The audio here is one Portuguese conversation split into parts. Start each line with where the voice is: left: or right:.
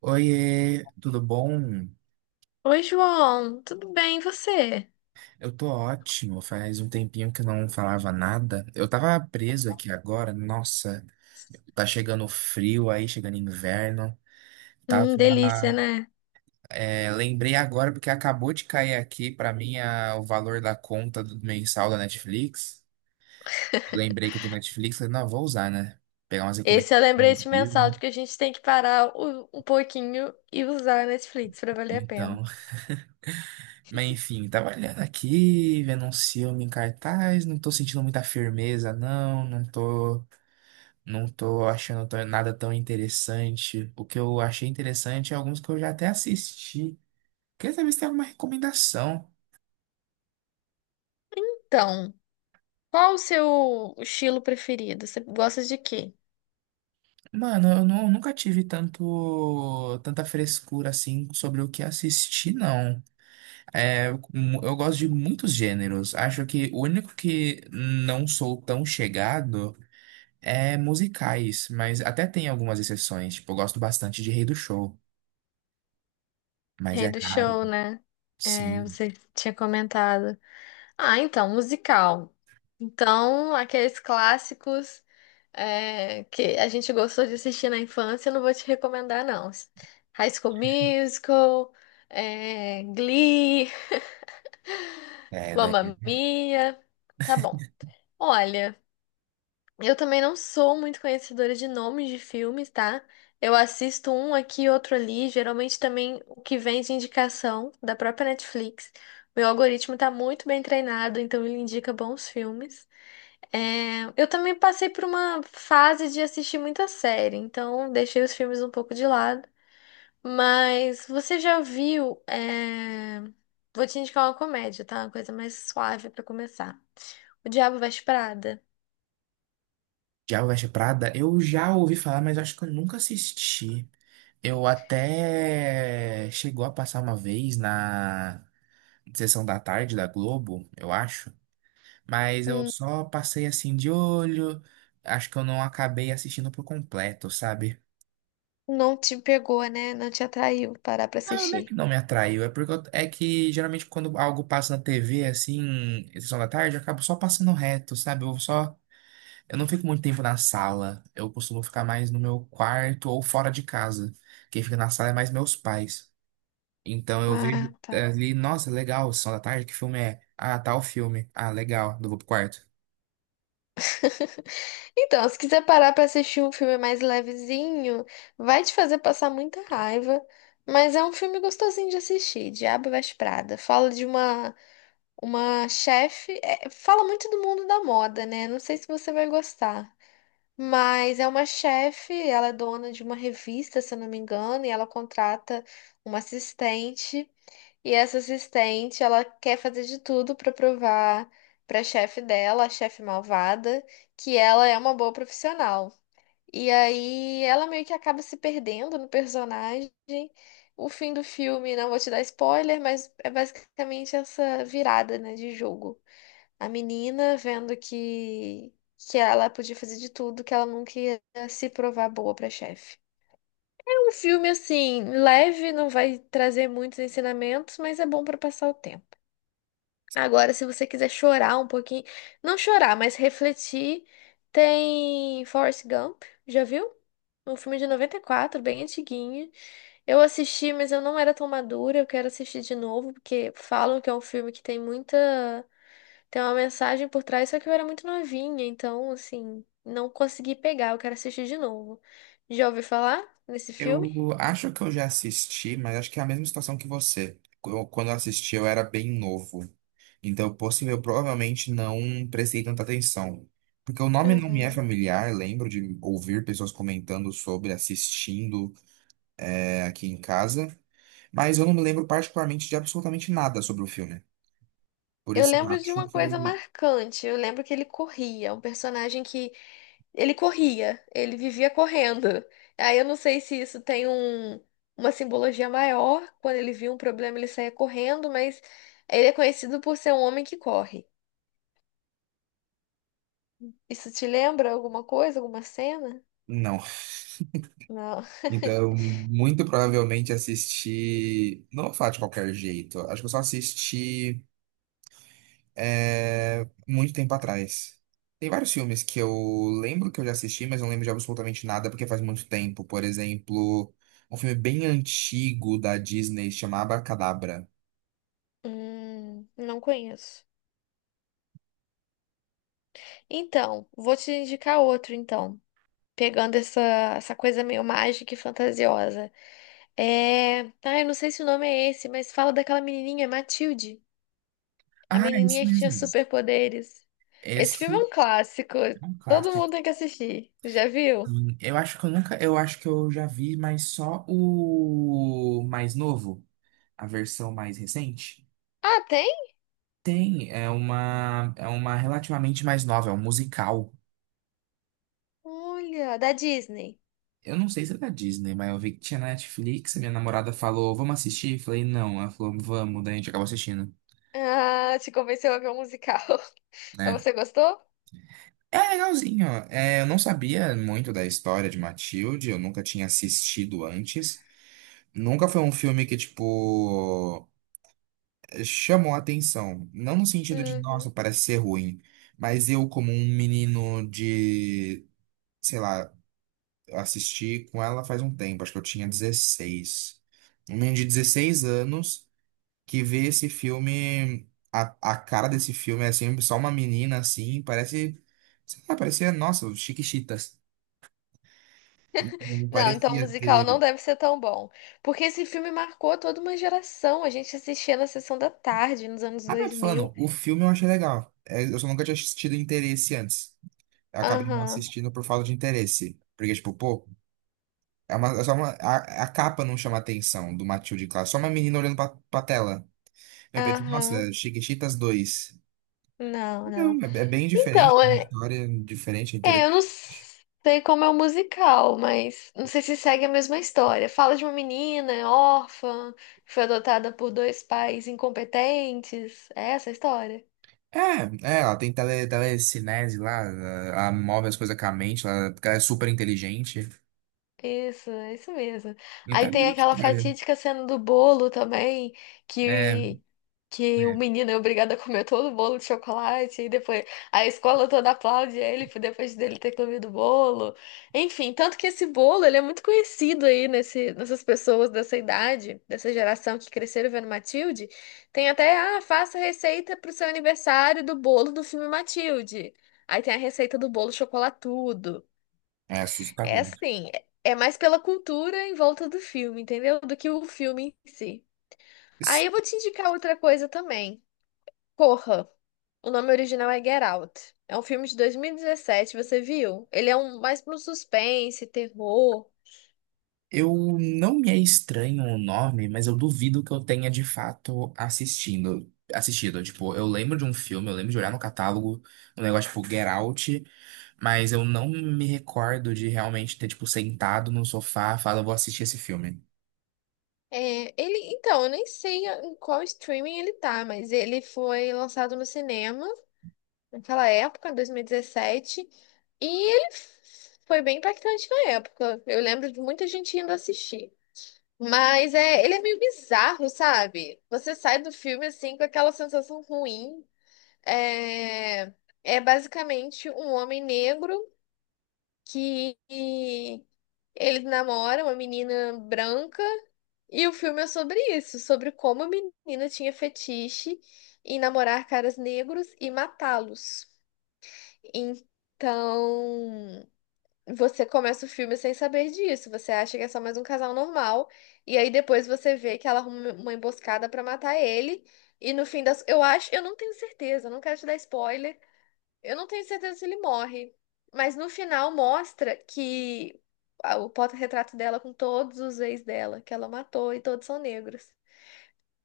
right: Oiê, tudo bom?
left: Oi, João, tudo bem? E você?
right: Eu tô ótimo, faz um tempinho que eu não falava nada. Eu tava preso aqui agora, nossa, tá chegando frio aí, chegando inverno.
left: Delícia,
right: Tava,
left: né?
right: lembrei agora porque acabou de cair aqui pra mim o valor da conta do mensal da Netflix. Lembrei que eu tô na Netflix, falei, não, vou usar, né? Pegar umas
left: Esse
right: recomendações
left: é o
right: de
left: lembrete mensal
right: filme.
left: de que a gente tem que parar um pouquinho e usar a Netflix para valer a pena.
right: Então, mas enfim, tava olhando aqui, vendo um filme em cartaz, não tô sentindo muita firmeza, não, não tô. Não tô nada tão interessante. O que eu achei interessante é alguns que eu já até assisti. Queria saber se tem alguma recomendação.
left: Então, qual o seu estilo preferido? Você gosta de quê?
right: Mano, nunca tive tanta frescura assim sobre o que assistir, não. É, eu eu gosto de muitos gêneros. Acho que o único que não sou tão chegado é musicais, mas até tem algumas exceções. Tipo, eu gosto bastante de Rei do Show, mas
left: Rei
right: é
left: do
right: raro.
left: show, né? É,
right: Sim,
left: você tinha comentado. Ah, então, musical. Então, aqueles clássicos, é, que a gente gostou de assistir na infância, eu não vou te recomendar, não. High School Musical, é, Glee,
right: é,
left: Mamma Mia. Tá bom. Olha, eu também não sou muito conhecedora de nomes de filmes, tá? Eu assisto um aqui, outro ali, geralmente também o que vem de indicação da própria Netflix. Meu algoritmo tá muito bem treinado, então ele indica bons filmes. É, eu também passei por uma fase de assistir muita série, então deixei os filmes um pouco de lado. Mas você já viu? É, vou te indicar uma comédia, tá? Uma coisa mais suave pra começar. O Diabo Veste Prada.
right: Diabo Veste Prada, eu já ouvi falar, mas acho que eu nunca assisti. Eu até chegou a passar uma vez na sessão da tarde da Globo, eu acho, mas eu
left: Hum,
right: só passei assim de olho. Acho que eu não acabei assistindo por completo, sabe?
left: não te pegou, né? Não te atraiu parar pra
right: Não, não é que
left: assistir.
right: não me atraiu, é porque é que geralmente quando algo passa na TV assim, em sessão da tarde, eu acabo só passando reto, sabe? Eu não fico muito tempo na sala. Eu costumo ficar mais no meu quarto ou fora de casa. Quem fica na sala é mais meus pais. Então eu
left: Ah,
right: vejo, é,
left: tá.
right: ali, nossa, legal, Sessão da Tarde, que filme é? Ah, tal filme. Ah, legal, eu vou pro quarto.
left: Então, se quiser parar pra assistir um filme mais levezinho, vai te fazer passar muita raiva, mas é um filme gostosinho de assistir, Diabo Veste Prada. Fala de uma chefe, é, fala muito do mundo da moda, né? Não sei se você vai gostar, mas é uma chefe, ela é dona de uma revista, se eu não me engano, e ela contrata uma assistente e essa assistente, ela quer fazer de tudo para provar para a chefe dela, a chefe malvada, que ela é uma boa profissional. E aí ela meio que acaba se perdendo no personagem. O fim do filme, não vou te dar spoiler, mas é basicamente essa virada, né, de jogo. A menina vendo que ela podia fazer de tudo, que ela nunca ia se provar boa pra chefe. É um filme assim, leve, não vai trazer muitos ensinamentos, mas é bom para passar o tempo. Agora, se você quiser chorar um pouquinho, não chorar, mas refletir, tem Forrest Gump, já viu? Um filme de 94, bem antiguinho. Eu assisti, mas eu não era tão madura, eu quero assistir de novo, porque falam que é um filme que tem muita. Tem uma mensagem por trás, só que eu era muito novinha, então, assim, não consegui pegar, eu quero assistir de novo. Já ouviu falar nesse filme?
right: Eu acho que eu já assisti, mas acho que é a mesma situação que você. Quando eu assisti, eu era bem novo. Então, possível, eu provavelmente não prestei tanta atenção. Porque o nome não me é
left: Uhum.
right: familiar, lembro de ouvir pessoas comentando sobre, assistindo, aqui em casa, mas eu não me lembro particularmente de absolutamente nada sobre o filme. Por
left: Eu
right: isso eu
left: lembro de
right: acho
left: uma coisa
right: que
left: marcante. Eu lembro que ele corria, um personagem que ele corria, ele vivia correndo. Aí eu não sei se isso tem uma simbologia maior, quando ele via um problema ele saía correndo, mas ele é conhecido por ser um homem que corre. Isso te lembra alguma coisa, alguma cena?
right: não.
left: Não.
right: Então, muito provavelmente assisti. Não vou falar de qualquer jeito. Acho que eu só assisti muito tempo atrás. Tem vários filmes que eu lembro que eu já assisti, mas não lembro de absolutamente nada porque faz muito tempo. Por exemplo, um filme bem antigo da Disney chamado Abracadabra.
left: Não conheço. Então, vou te indicar outro então, pegando essa coisa meio mágica e fantasiosa. É. Ah, eu não sei se o nome é esse, mas fala daquela menininha, Matilde. A
right: Ah, é esse
left: menininha que tinha
right: mesmo.
left: superpoderes. Esse filme é
right: Esse
left: um clássico.
right: é um
left: Todo mundo
right: clássico.
left: tem que assistir. Já viu?
right: Eu acho que eu nunca, eu acho que eu já vi, mas só o mais novo, a versão mais recente.
left: Ah, tem?
right: Tem, é uma relativamente mais nova, é um musical.
left: Olha, da Disney.
right: Eu não sei se é da Disney, mas eu vi que tinha na Netflix, a minha namorada falou, vamos assistir? Eu falei, não. Ela falou, vamos, daí a gente acabou assistindo,
left: Ah, te convenceu a ver um musical. Mas
right: né?
left: você gostou?
right: É legalzinho. É, eu não sabia muito da história de Matilde, eu nunca tinha assistido antes. Nunca foi um filme que, tipo, chamou a atenção. Não no sentido de, nossa,
left: Uhum.
right: parece ser ruim. Mas eu, como um menino de, sei lá, eu assisti com ela faz um tempo, acho que eu tinha 16. Um menino de 16 anos que vê esse filme, a cara desse filme é assim, só uma menina assim, parece, sei lá, parecia, nossa, Chiquititas. Não
left: Não, então o
right: parecia
left: musical
right: ter.
left: não deve ser tão bom. Porque esse filme marcou toda uma geração. A gente assistia na sessão da tarde, nos anos
right: Ah, não,
left: dois
right: tô falando,
left: mil
right: o filme eu achei legal. É, eu só nunca tinha assistido Interesse antes. Eu acabei não
left: Aham,
right: assistindo por falta de interesse. Porque, tipo, pô, é só uma, a capa não chama atenção do Matilde Clark, só uma menina olhando pra tela. Eu pensei,
left: aham.
right: nossa, Chiquititas dois.
left: Não,
right: Não,
left: não.
right: é, é bem diferente,
left: Então,
right: uma
left: é.
right: história diferente,
left: É, eu
right: interessante.
left: não sei como é o musical, mas não sei se segue a mesma história. Fala de uma menina órfã, que foi adotada por dois pais incompetentes. É essa a história?
right: É, ela tem telecinese lá, ela move as coisas com a mente, ela, porque ela é super inteligente.
left: Isso mesmo.
right: Então
left: Aí
right: é a
left: tem
right: mesma
left: aquela
right: história.
left: fatídica cena do bolo também,
right: É, é,
left: que, que o menino é obrigado a comer todo o bolo de chocolate, e depois a escola toda aplaude ele por depois dele ter comido o bolo. Enfim, tanto que esse bolo, ele é muito conhecido aí nessas pessoas dessa idade, dessa geração que cresceram vendo Matilde. Tem até, ah, faça receita pro seu aniversário do bolo do filme Matilde. Aí tem a receita do bolo chocolatudo.
right: é
left: É
right: assustador.
left: assim, é mais pela cultura em volta do filme, entendeu? Do que o filme em si. Aí eu vou te indicar outra coisa também. Corra. O nome original é Get Out. É um filme de 2017, você viu? Ele é um mais para um suspense, terror.
right: Eu não, me é estranho o nome, mas eu duvido que eu tenha de fato assistido. Tipo, eu lembro de um filme, eu lembro de olhar no catálogo, um negócio tipo Get Out, mas eu não me recordo de realmente ter tipo sentado no sofá, e falar, vou assistir esse filme.
left: É, ele, então, eu nem sei em qual streaming ele tá, mas ele foi lançado no cinema naquela época, 2017, e foi bem impactante na época. Eu lembro de muita gente indo assistir. Mas é, ele é meio bizarro, sabe? Você sai do filme assim com aquela sensação ruim. É, é basicamente um homem negro que ele namora uma menina branca e o filme é sobre isso, sobre como a menina tinha fetiche em namorar caras negros e matá-los. Então, você começa o filme sem saber disso. Você acha que é só mais um casal normal. E aí depois você vê que ela arruma uma emboscada pra matar ele. E no fim das. Eu acho. Eu não tenho certeza, eu não quero te dar spoiler. Eu não tenho certeza se ele morre. Mas no final mostra que o porta-retrato dela com todos os ex dela, que ela matou, e todos são negros.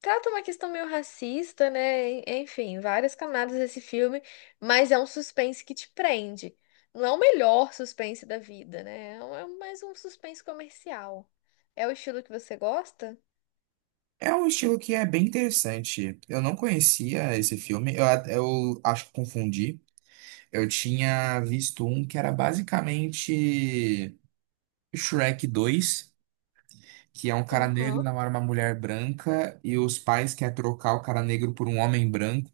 left: Trata uma questão meio racista, né? Enfim, várias camadas desse filme, mas é um suspense que te prende. Não é o melhor suspense da vida, né? É é mais um suspense comercial. É o estilo que você gosta?
right: É um estilo que é bem interessante. Eu não conhecia esse filme, eu acho que confundi. Eu tinha visto um que era basicamente Shrek dois, que é um cara negro
left: Aham.
right: namora uma mulher branca e os pais querem trocar o cara negro por um homem branco.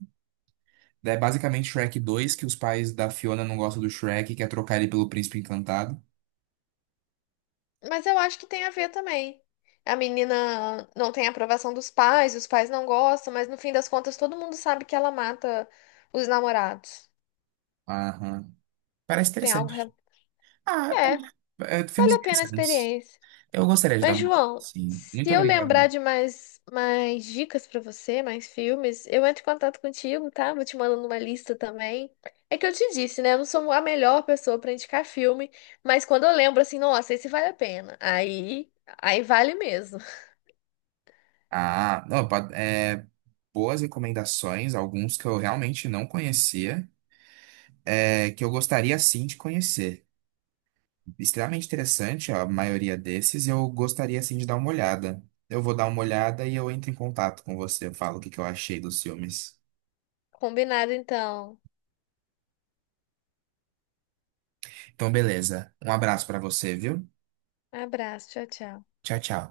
right: Daí é basicamente Shrek 2, que os pais da Fiona não gostam do Shrek e quer trocar ele pelo Príncipe Encantado.
left: Mas eu acho que tem a ver também. A menina não tem aprovação dos pais, os pais não gostam, mas no fim das contas todo mundo sabe que ela mata os namorados.
right: Aham. Parece
left: Tem algo.
right: interessante. Ah,
left: É, vale
right: filmes
left: a pena a
right: interessantes.
left: experiência.
right: Eu gostaria de dar
left: Mas,
right: uma olhada,
left: João,
right: sim.
left: se
right: Muito
left: eu lembrar
right: obrigado.
left: de mais dicas pra você, mais filmes, eu entro em contato contigo, tá? Vou te mandando uma lista também. É que eu te disse, né? Eu não sou a melhor pessoa pra indicar filme, mas quando eu lembro assim, nossa, esse vale a pena. Aí vale mesmo.
right: Ah, não, boas recomendações, alguns que eu realmente não conhecia, é, que eu gostaria sim de conhecer. Extremamente interessante a maioria desses e eu gostaria assim de dar uma olhada. Eu vou dar uma olhada e eu entro em contato com você, eu falo o que que eu achei dos filmes.
left: Combinado, então.
right: Então, beleza. Um abraço pra você, viu?
left: Abraço, tchau, tchau.
right: Tchau, tchau.